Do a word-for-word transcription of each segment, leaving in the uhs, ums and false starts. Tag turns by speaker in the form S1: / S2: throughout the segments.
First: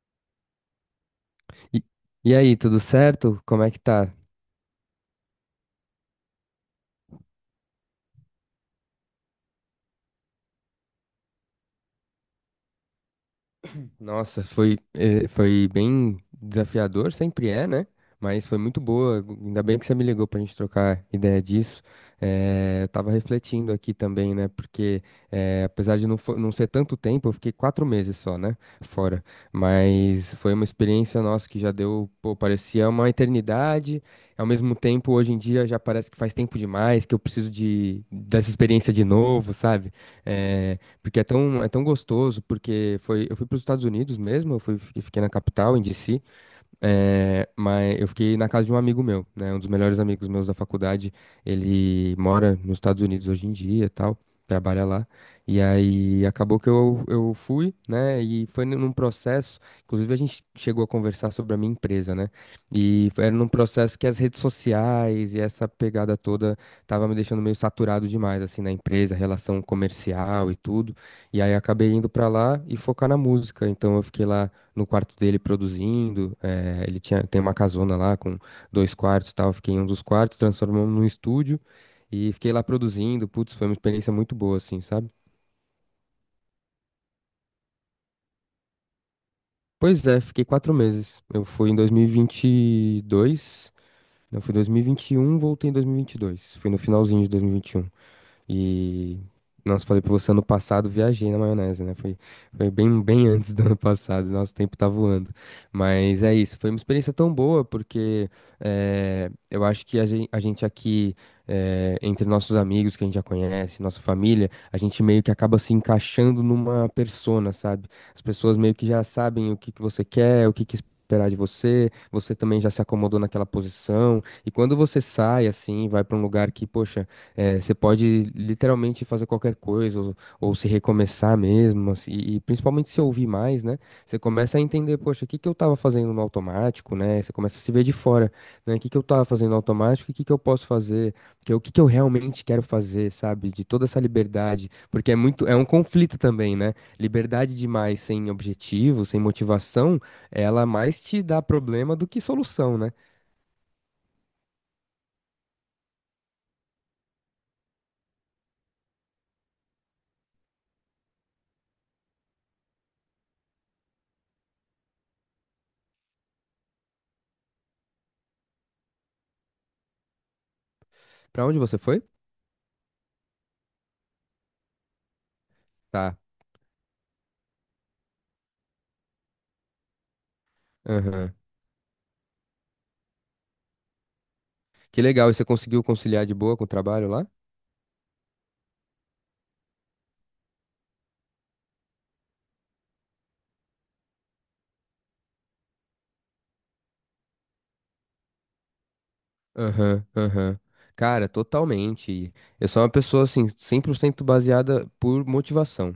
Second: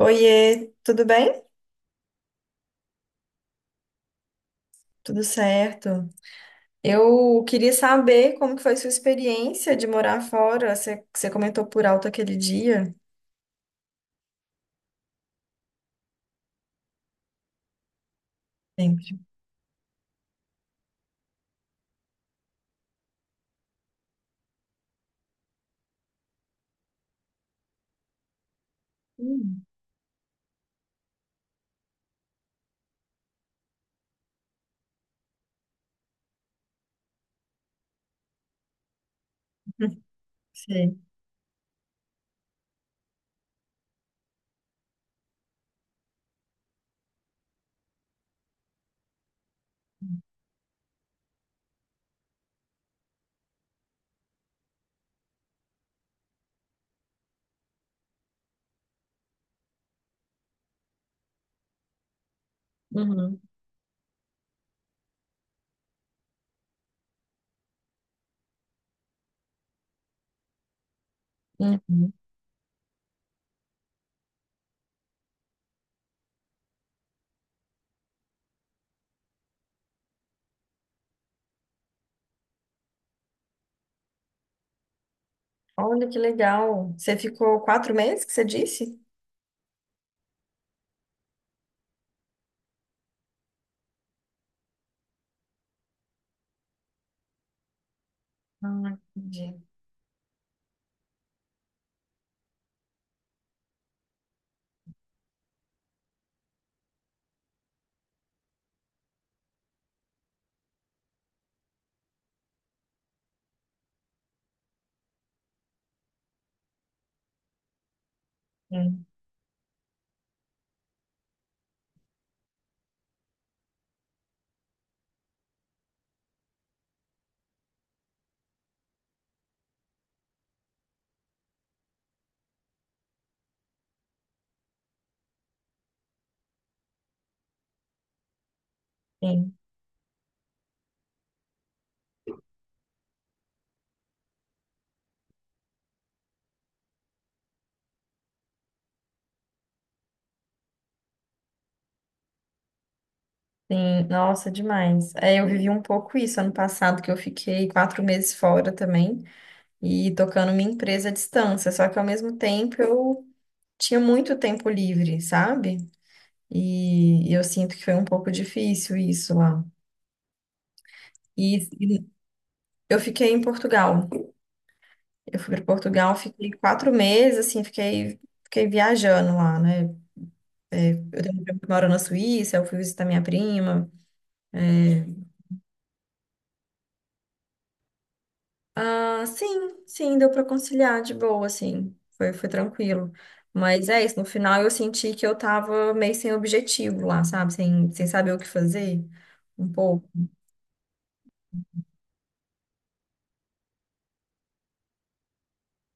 S1: Oiê, tudo bem?
S2: E e aí, tudo certo? Como é que tá?
S1: Tudo certo. Eu queria saber como que foi sua experiência de morar fora. Você, você comentou por alto aquele dia.
S2: Nossa, foi, eh, foi bem desafiador, sempre é, né? Mas foi muito
S1: Sempre.
S2: boa. Ainda bem que você me ligou pra gente trocar ideia disso. Eh, eu tava refletindo aqui também, né? Porque eh, apesar de não, fo- não ser tanto tempo, eu fiquei quatro meses só, né? Fora.
S1: Hum,
S2: Mas foi uma experiência nossa que já deu, pô, parecia uma eternidade. Ao mesmo tempo, hoje em dia já parece que faz tempo demais, que eu preciso de, dessa experiência de novo, sabe? É,
S1: Sei.
S2: porque é tão, é tão gostoso, porque foi, eu fui para os Estados Unidos mesmo, eu fui, eu fiquei na capital, em D C, é, mas eu fiquei na casa de um amigo meu, né? Um dos melhores amigos meus da faculdade. Ele mora nos Estados Unidos hoje em dia, e tal, trabalha lá. E aí acabou que eu, eu fui, né? E foi num processo. Inclusive, a gente chegou a conversar sobre a minha empresa, né? E foi- era
S1: Uhum,
S2: num processo que as redes sociais e essa pegada toda tava me deixando meio saturado demais, assim, na empresa, relação comercial e tudo. E aí acabei indo
S1: uhum.
S2: pra lá e focar na música. Então eu fiquei lá no quarto dele produzindo. É, ele tinha, tem uma casona lá com dois quartos e tal. Eu fiquei em um dos quartos, transformamos num estúdio e fiquei lá produzindo. Putz, foi uma experiência muito boa, assim, sabe?
S1: Olha que legal. Você ficou quatro meses que você disse?
S2: Pois é, fiquei quatro meses. Eu fui em dois mil e vinte e dois, não, fui em dois mil e vinte e um, voltei em dois mil e vinte e dois. Fui no finalzinho de dois mil e vinte e um.
S1: Ah,
S2: E,
S1: entendi.
S2: nossa, falei pra você, ano passado viajei na maionese, né? Foi, foi bem, bem antes do ano passado, nosso tempo tá voando. Mas é isso, foi uma experiência tão boa, porque eh, eu acho que a gen- a gente, aqui, eh, entre nossos amigos que a gente já conhece, nossa família, a gente meio que acaba se encaixando numa persona, sabe? As pessoas meio que já
S1: Sim,
S2: sabem o que que você quer, o que que esperar de você, você também já se acomodou naquela posição, e quando você sai assim, vai pra um lugar que, poxa, é, você pode literalmente fazer qualquer coisa, ou, ou se recomeçar mesmo, assim, e, e principalmente se ouvir mais, né? Você começa a entender, poxa, o que que eu tava fazendo no automático, né? Você começa a se ver de fora, né? O que que eu tava fazendo
S1: sim,
S2: no automático e o que que eu posso fazer? Que, eu- o que que eu realmente quero fazer, sabe? De toda essa liberdade, porque é muito, é um conflito também, né? Liberdade demais sem objetivo, sem motivação, ela mais te dá problema do que solução, né?
S1: sim. Nossa, demais. É, eu vivi um pouco isso ano passado, que eu fiquei quatro meses fora também e tocando minha empresa à distância. Só que ao mesmo tempo eu tinha muito tempo livre, sabe? E, e eu sinto que foi um pouco difícil isso lá.
S2: Pra
S1: E,
S2: onde você foi?
S1: e eu fiquei em Portugal. Eu fui para Portugal, fiquei quatro meses, assim, fiquei, fiquei viajando lá, né? É, eu
S2: Tá.
S1: tenho um primo que mora na Suíça, eu fui visitar minha prima.
S2: Que
S1: É,
S2: legal, e você conseguiu conciliar de boa com o trabalho lá?
S1: ah, sim, sim, deu para conciliar de boa, assim, foi, foi tranquilo. Mas é isso, no final eu senti que eu tava meio sem objetivo lá, sabe? Sem, sem saber o que fazer, um
S2: Aham,
S1: pouco.
S2: aham. Cara, totalmente. Eu sou uma pessoa, assim, cem por cento baseada por motivação.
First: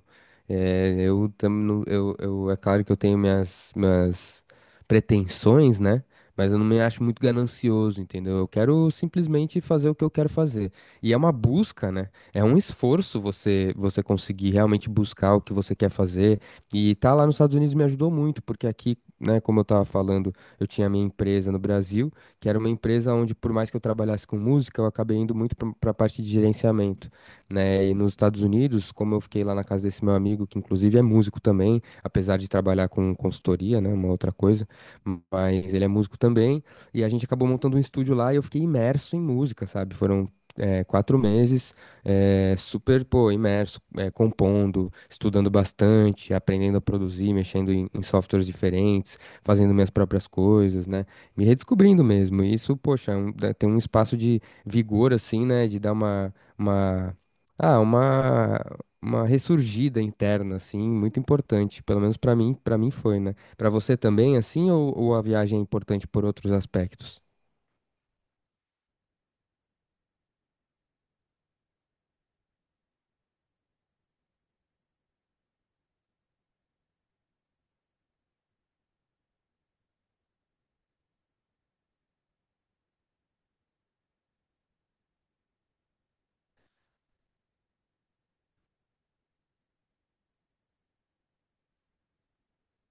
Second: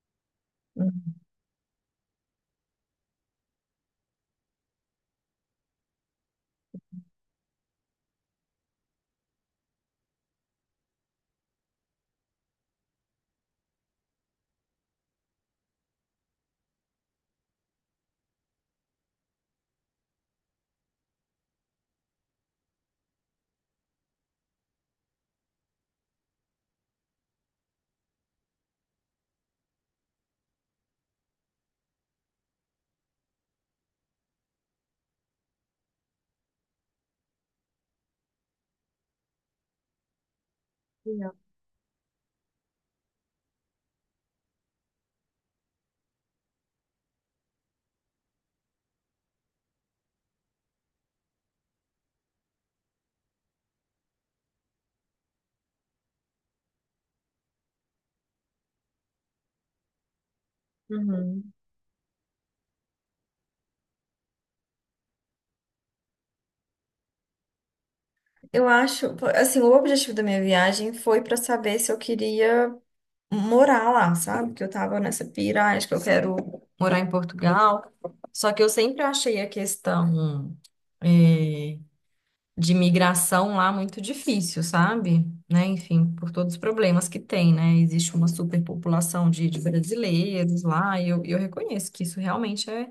S2: É, eu, tam- não- eu, eu, é claro que eu tenho minhas, minhas pretensões, né? Mas eu não me acho muito ganancioso, entendeu? Eu quero simplesmente fazer o que eu quero fazer. E é uma busca, né? É um esforço você, você conseguir realmente buscar o que você quer fazer. E tá lá nos Estados Unidos me ajudou muito, porque aqui, né, como eu tava falando, eu tinha minha empresa no Brasil que era uma empresa onde, por mais que eu trabalhasse com música, eu acabei indo muito para a parte de gerenciamento, né? E nos Estados Unidos, como eu fiquei lá na casa desse meu amigo, que inclusive é músico também, apesar de trabalhar com consultoria, né? Uma outra coisa, mas ele é músico também, e a gente acabou montando um estúdio lá e eu fiquei imerso em música, sabe? Foram é, quatro meses, é, super, pô, imerso, é, compondo, estudando bastante, aprendendo a produzir, mexendo em, em softwares diferentes, fazendo minhas próprias coisas, né? Me redescobrindo mesmo. E isso, poxa, é um- dá- tem um espaço de vigor, assim, né? De dar uma, uma, ah, uma, uma ressurgida interna, assim, muito
S1: Uhum.
S2: importante. Pelo menos pra mim, para mim foi, né? Pra você também, assim, ou, ou a viagem é importante por outros aspectos?
S1: Eu acho, pô, assim, o objetivo da minha viagem foi para saber se eu queria morar lá, sabe? Que eu tava nessa pira, ah, acho que eu quero morar em Portugal. Só que eu sempre achei a questão eh, de migração lá muito difícil, sabe? Né? Enfim, por todos os problemas que tem, né? Existe uma superpopulação de, de brasileiros lá, e eu, eu reconheço que isso realmente é,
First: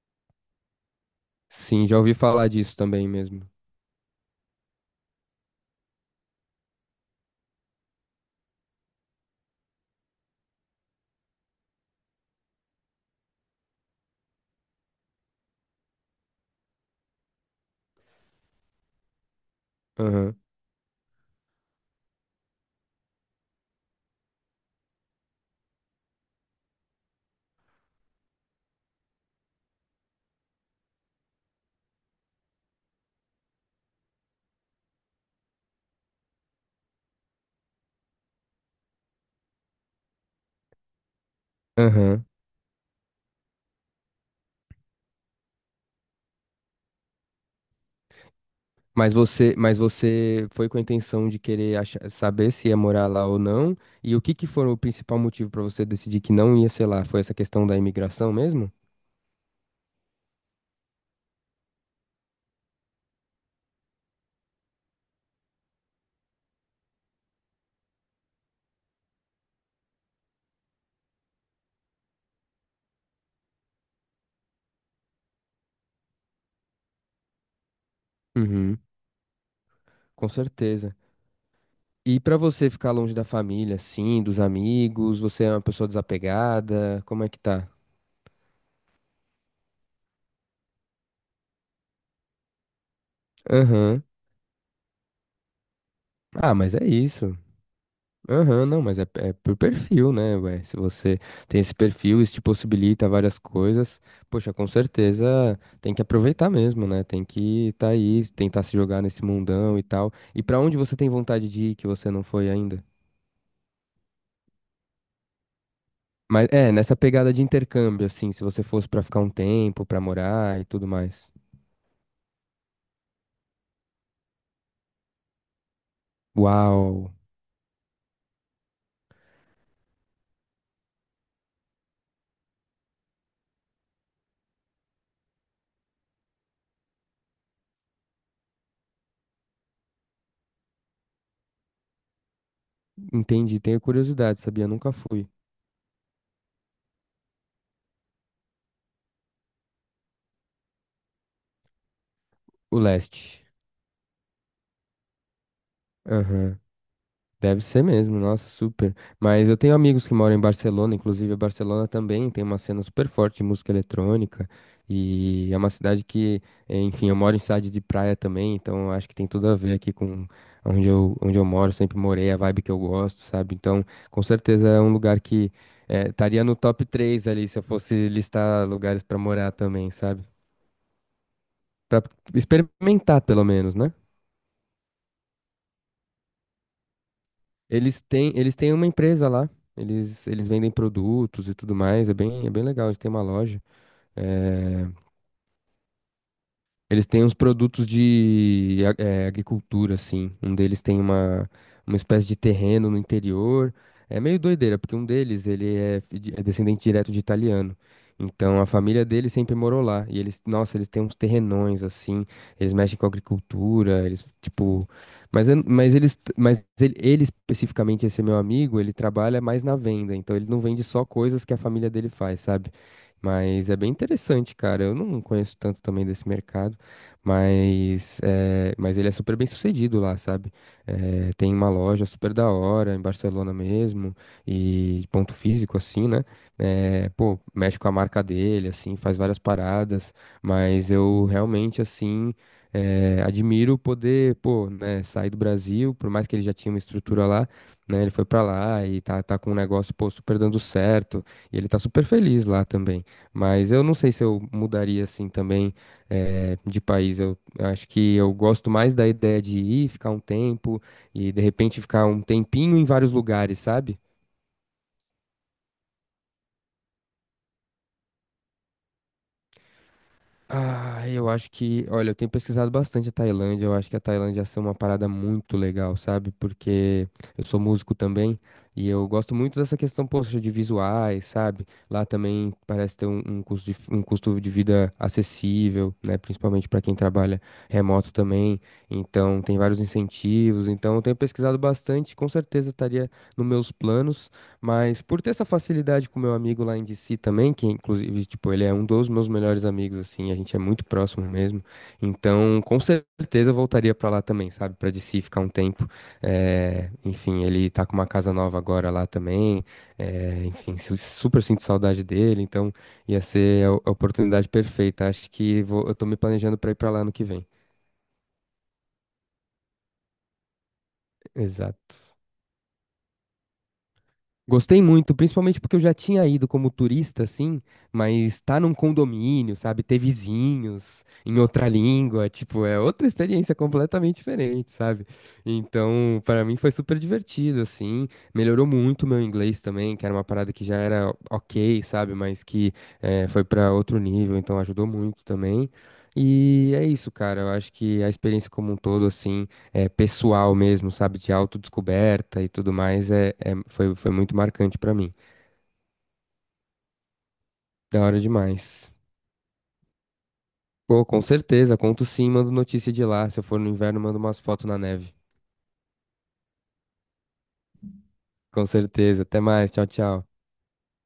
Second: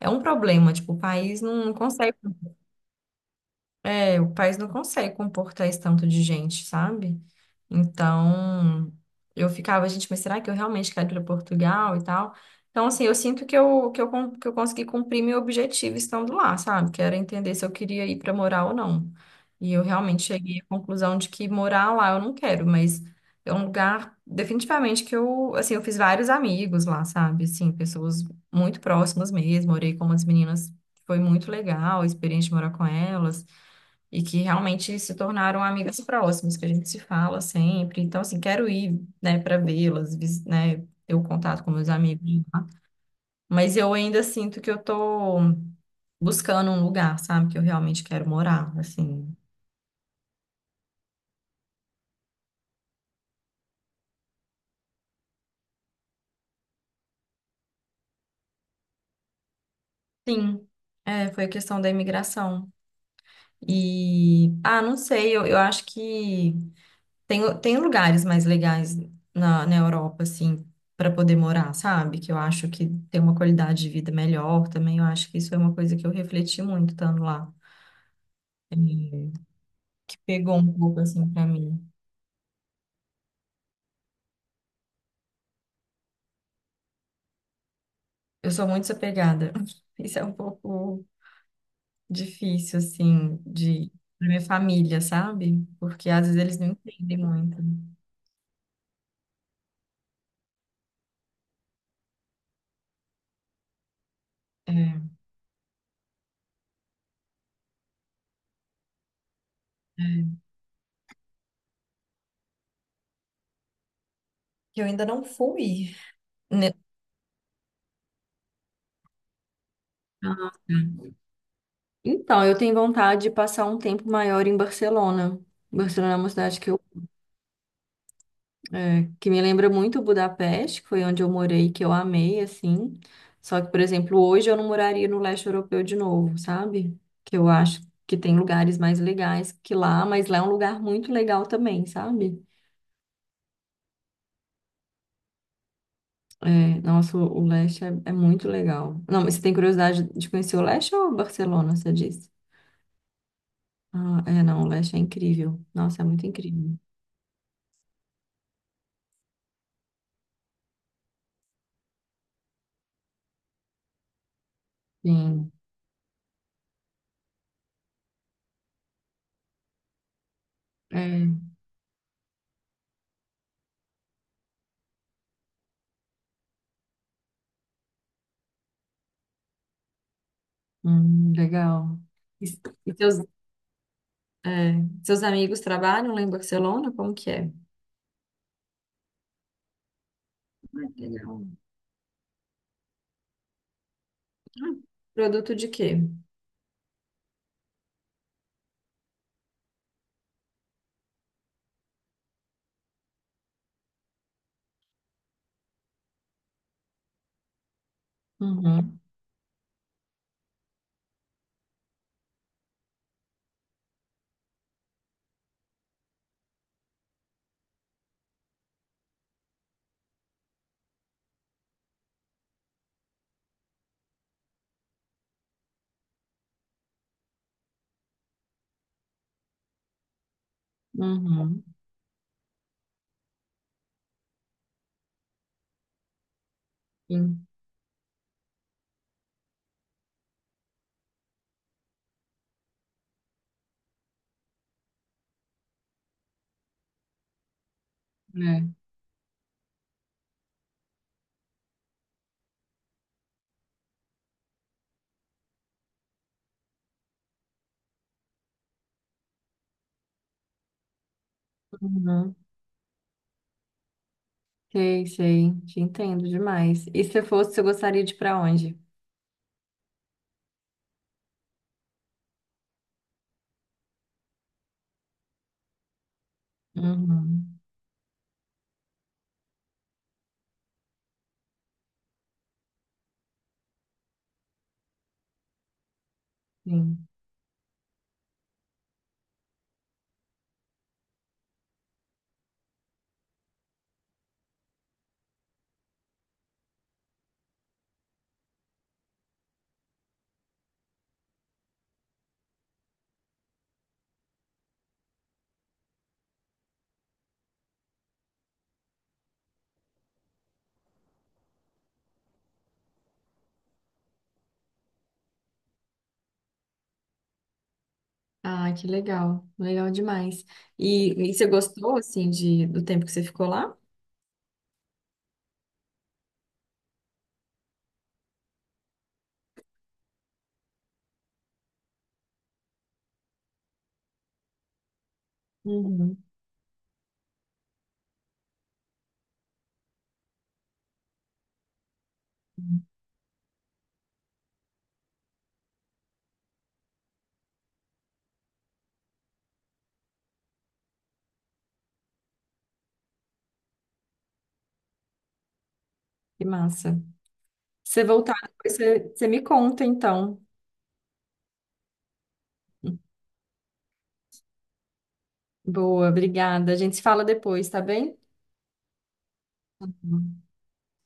S1: é um problema. Tipo, o país não
S2: Sim, já ouvi
S1: consegue.
S2: falar disso também mesmo.
S1: É, o país não consegue comportar esse tanto de gente, sabe? Então, eu ficava, gente, mas será que eu realmente quero ir para Portugal e tal? Então, assim, eu sinto que eu, que eu, con- que eu consegui cumprir meu objetivo estando lá, sabe? Que era entender se eu queria ir para morar ou não. E eu realmente
S2: Aham,
S1: cheguei à conclusão de que morar lá eu não quero, mas é um lugar, definitivamente, que eu, assim, eu fiz vários amigos lá, sabe? Assim, pessoas muito próximas mesmo, morei com umas meninas, foi muito legal a experiência de morar com elas e que realmente se tornaram amigas próximas, que a gente se fala sempre. Então, assim, quero ir, né, para vê-las, vis- né, ter o contato com meus amigos
S2: aham.
S1: lá. Mas eu ainda sinto que eu tô buscando um lugar, sabe, que eu realmente quero morar,
S2: Mas
S1: assim.
S2: você, mas você foi com a intenção de querer achar- saber se ia morar lá ou não? E o que que foi o principal motivo pra você decidir que não ia, sei lá, foi essa questão da imigração mesmo?
S1: Sim, é, foi questão da imigração. E, ah, não sei, eu, eu acho que tem, tem lugares mais legais na, na Europa, assim, para poder morar, sabe? Que eu acho que tem uma qualidade de vida melhor também. Eu acho que isso é uma coisa que eu refleti muito estando lá,
S2: Uhum,
S1: eh, que
S2: com
S1: pegou um
S2: certeza.
S1: pouco, assim, para mim.
S2: E pra você ficar longe da família, assim, dos amigos, você é uma pessoa desapegada, como é que tá?
S1: Eu sou muito desapegada. Isso é um pouco difícil, assim, de
S2: Aham.
S1: pra minha família, sabe? Porque às vezes
S2: Ah,
S1: eles não
S2: mas é
S1: entendem
S2: isso.
S1: muito.
S2: Aham, não, mas é, é por perfil, né, ué? Se você tem esse perfil, isso te possibilita várias coisas, poxa, com
S1: É,
S2: certeza tem que aproveitar mesmo, né? Tem que tá aí, tentar se jogar nesse mundão e tal.
S1: é.
S2: E pra onde você tem vontade de ir que você não foi ainda?
S1: Que eu ainda não fui.
S2: Mas
S1: Né?
S2: é, nessa pegada de intercâmbio, assim, se você fosse pra ficar um tempo, pra
S1: Nossa.
S2: morar e tudo mais.
S1: Então, eu tenho vontade de passar um tempo maior em Barcelona. Barcelona é uma cidade que, eu,
S2: Uau.
S1: é, que me lembra muito Budapeste, que foi onde eu morei, que eu amei, assim. Só que, por exemplo, hoje eu não moraria no leste europeu de novo, sabe? Que eu acho que tem lugares mais legais que lá, mas lá é um lugar muito legal também, sabe?
S2: Entendi, tenho curiosidade, sabia? Nunca fui.
S1: É, nossa, o o leste é, é muito legal. Não, mas você tem curiosidade de conhecer o leste ou Barcelona, você disse?
S2: O leste.
S1: Ah, é, não, o leste é incrível. Nossa, é muito
S2: Aham.
S1: incrível.
S2: Deve ser mesmo, nossa, super. Mas eu tenho amigos que moram em Barcelona, inclusive a Barcelona também tem uma cena super forte de música eletrônica. E
S1: Sim.
S2: é uma cidade que, eh, enfim, eu moro em cidade de praia também, então acho que tem tudo a ver aqui com onde eu,
S1: É.
S2: onde eu moro, sempre morei, a vibe que eu gosto, sabe? Então, com certeza é um lugar que eh, estaria no top três ali se eu fosse listar lugares pra morar também, sabe?
S1: Hum, legal.
S2: Pra
S1: E, e seus,
S2: experimentar, pelo menos, né?
S1: é, seus amigos trabalham lá em Barcelona? Como que é?
S2: Eles têm, eles têm uma empresa lá. Eles, eles vendem
S1: Ah, que legal.
S2: produtos e tudo mais. É bem, é bem legal. Eles têm uma loja.
S1: Ah,
S2: é,
S1: produto de quê?
S2: Eles têm uns produtos de a- eh, agricultura, assim. Um deles tem uma, uma espécie de terreno no interior. É meio doideira, porque um deles, ele é, fi- de- é descendente direto de italiano. Então, a
S1: Uhum,
S2: família dele sempre morou lá. E eles, nossa, eles têm uns terrenões, assim. Eles mexem com agricultura, eles, tipo... Mas, eu- mas eles, t- mas ele, ele especificamente, esse meu amigo, ele trabalha mais na venda. Então, ele não vende só coisas que a família dele faz, sabe? Mas é bem interessante, cara. Eu não conheço tanto também desse mercado. Mas, eh, mas ele é super bem sucedido lá, sabe? Eh, tem
S1: uhum,
S2: uma loja super da hora em Barcelona mesmo, e ponto físico, assim, né? Eh, pô,
S1: sim,
S2: mexe com a marca dele, assim, faz várias paradas, mas eu realmente, assim, eh, admiro poder, pô, né, sair do Brasil, por mais que ele já tinha uma estrutura lá, né? Ele foi pra
S1: né?
S2: lá e tá, tá com um negócio, pô, super dando certo, e ele tá super feliz lá também. Mas eu não sei se eu mudaria, assim, também eh, de país. Eu acho que eu gosto mais da ideia de ir, ficar um tempo e de repente ficar um
S1: Uhum.
S2: tempinho em vários lugares, sabe?
S1: Sei, sei. Te entendo demais. E se fosse, você gostaria de ir para onde?
S2: Ah, eu acho que, olha, eu tenho pesquisado bastante a Tailândia, eu acho que a Tailândia ia ser uma parada muito legal, sabe? Porque eu
S1: Uhum,
S2: sou músico também e eu gosto muito dessa questão, poxa, de visuais, sabe? Lá também parece ter um, um custo de, um custo de vida acessível, né? Principalmente para quem
S1: sim.
S2: trabalha remoto também. Então, tem vários incentivos. Então, eu tenho pesquisado bastante, com certeza estaria nos meus planos. Mas por ter essa facilidade com o meu amigo lá em D C também, que inclusive, tipo, ele é um dos meus melhores amigos, assim, a gente é muito próximo mesmo. Então, com certeza eu voltaria pra lá também, sabe? Pra D C ficar um tempo. É, enfim, ele tá com uma casa nova agora lá também. É, enfim, su- super sinto saudade dele, então ia ser a a oportunidade perfeita. Acho que vou- eu tô me planejando pra ir pra lá no que vem.
S1: Ah, que legal. Legal demais. E, e você gostou,
S2: Exato.
S1: assim, de, do tempo que você ficou lá?
S2: Gostei muito, principalmente porque eu já tinha ido como turista, assim, mas tá num condomínio, sabe? Ter vizinhos em outra língua, tipo, é outra experiência completamente diferente, sabe?
S1: Uhum,
S2: Então, pra mim foi super divertido, assim, melhorou muito o meu inglês também, que era uma parada que já era ok, sabe? Mas que eh, foi pra outro nível, então ajudou muito também. E é isso, cara, eu acho que a experiência como um todo, assim é, pessoal mesmo, sabe, de autodescoberta e tudo mais, é, é- foi, foi muito marcante pra mim.
S1: que massa.
S2: Da
S1: Você
S2: hora
S1: voltar, depois
S2: demais.
S1: você, você me conta, então.
S2: Pô, com certeza, conto sim, mando notícia de lá. Se eu for no inverno, mando umas fotos na neve.
S1: Boa, obrigada. A gente se fala depois, tá bem?
S2: Com certeza. Até mais, tchau, tchau.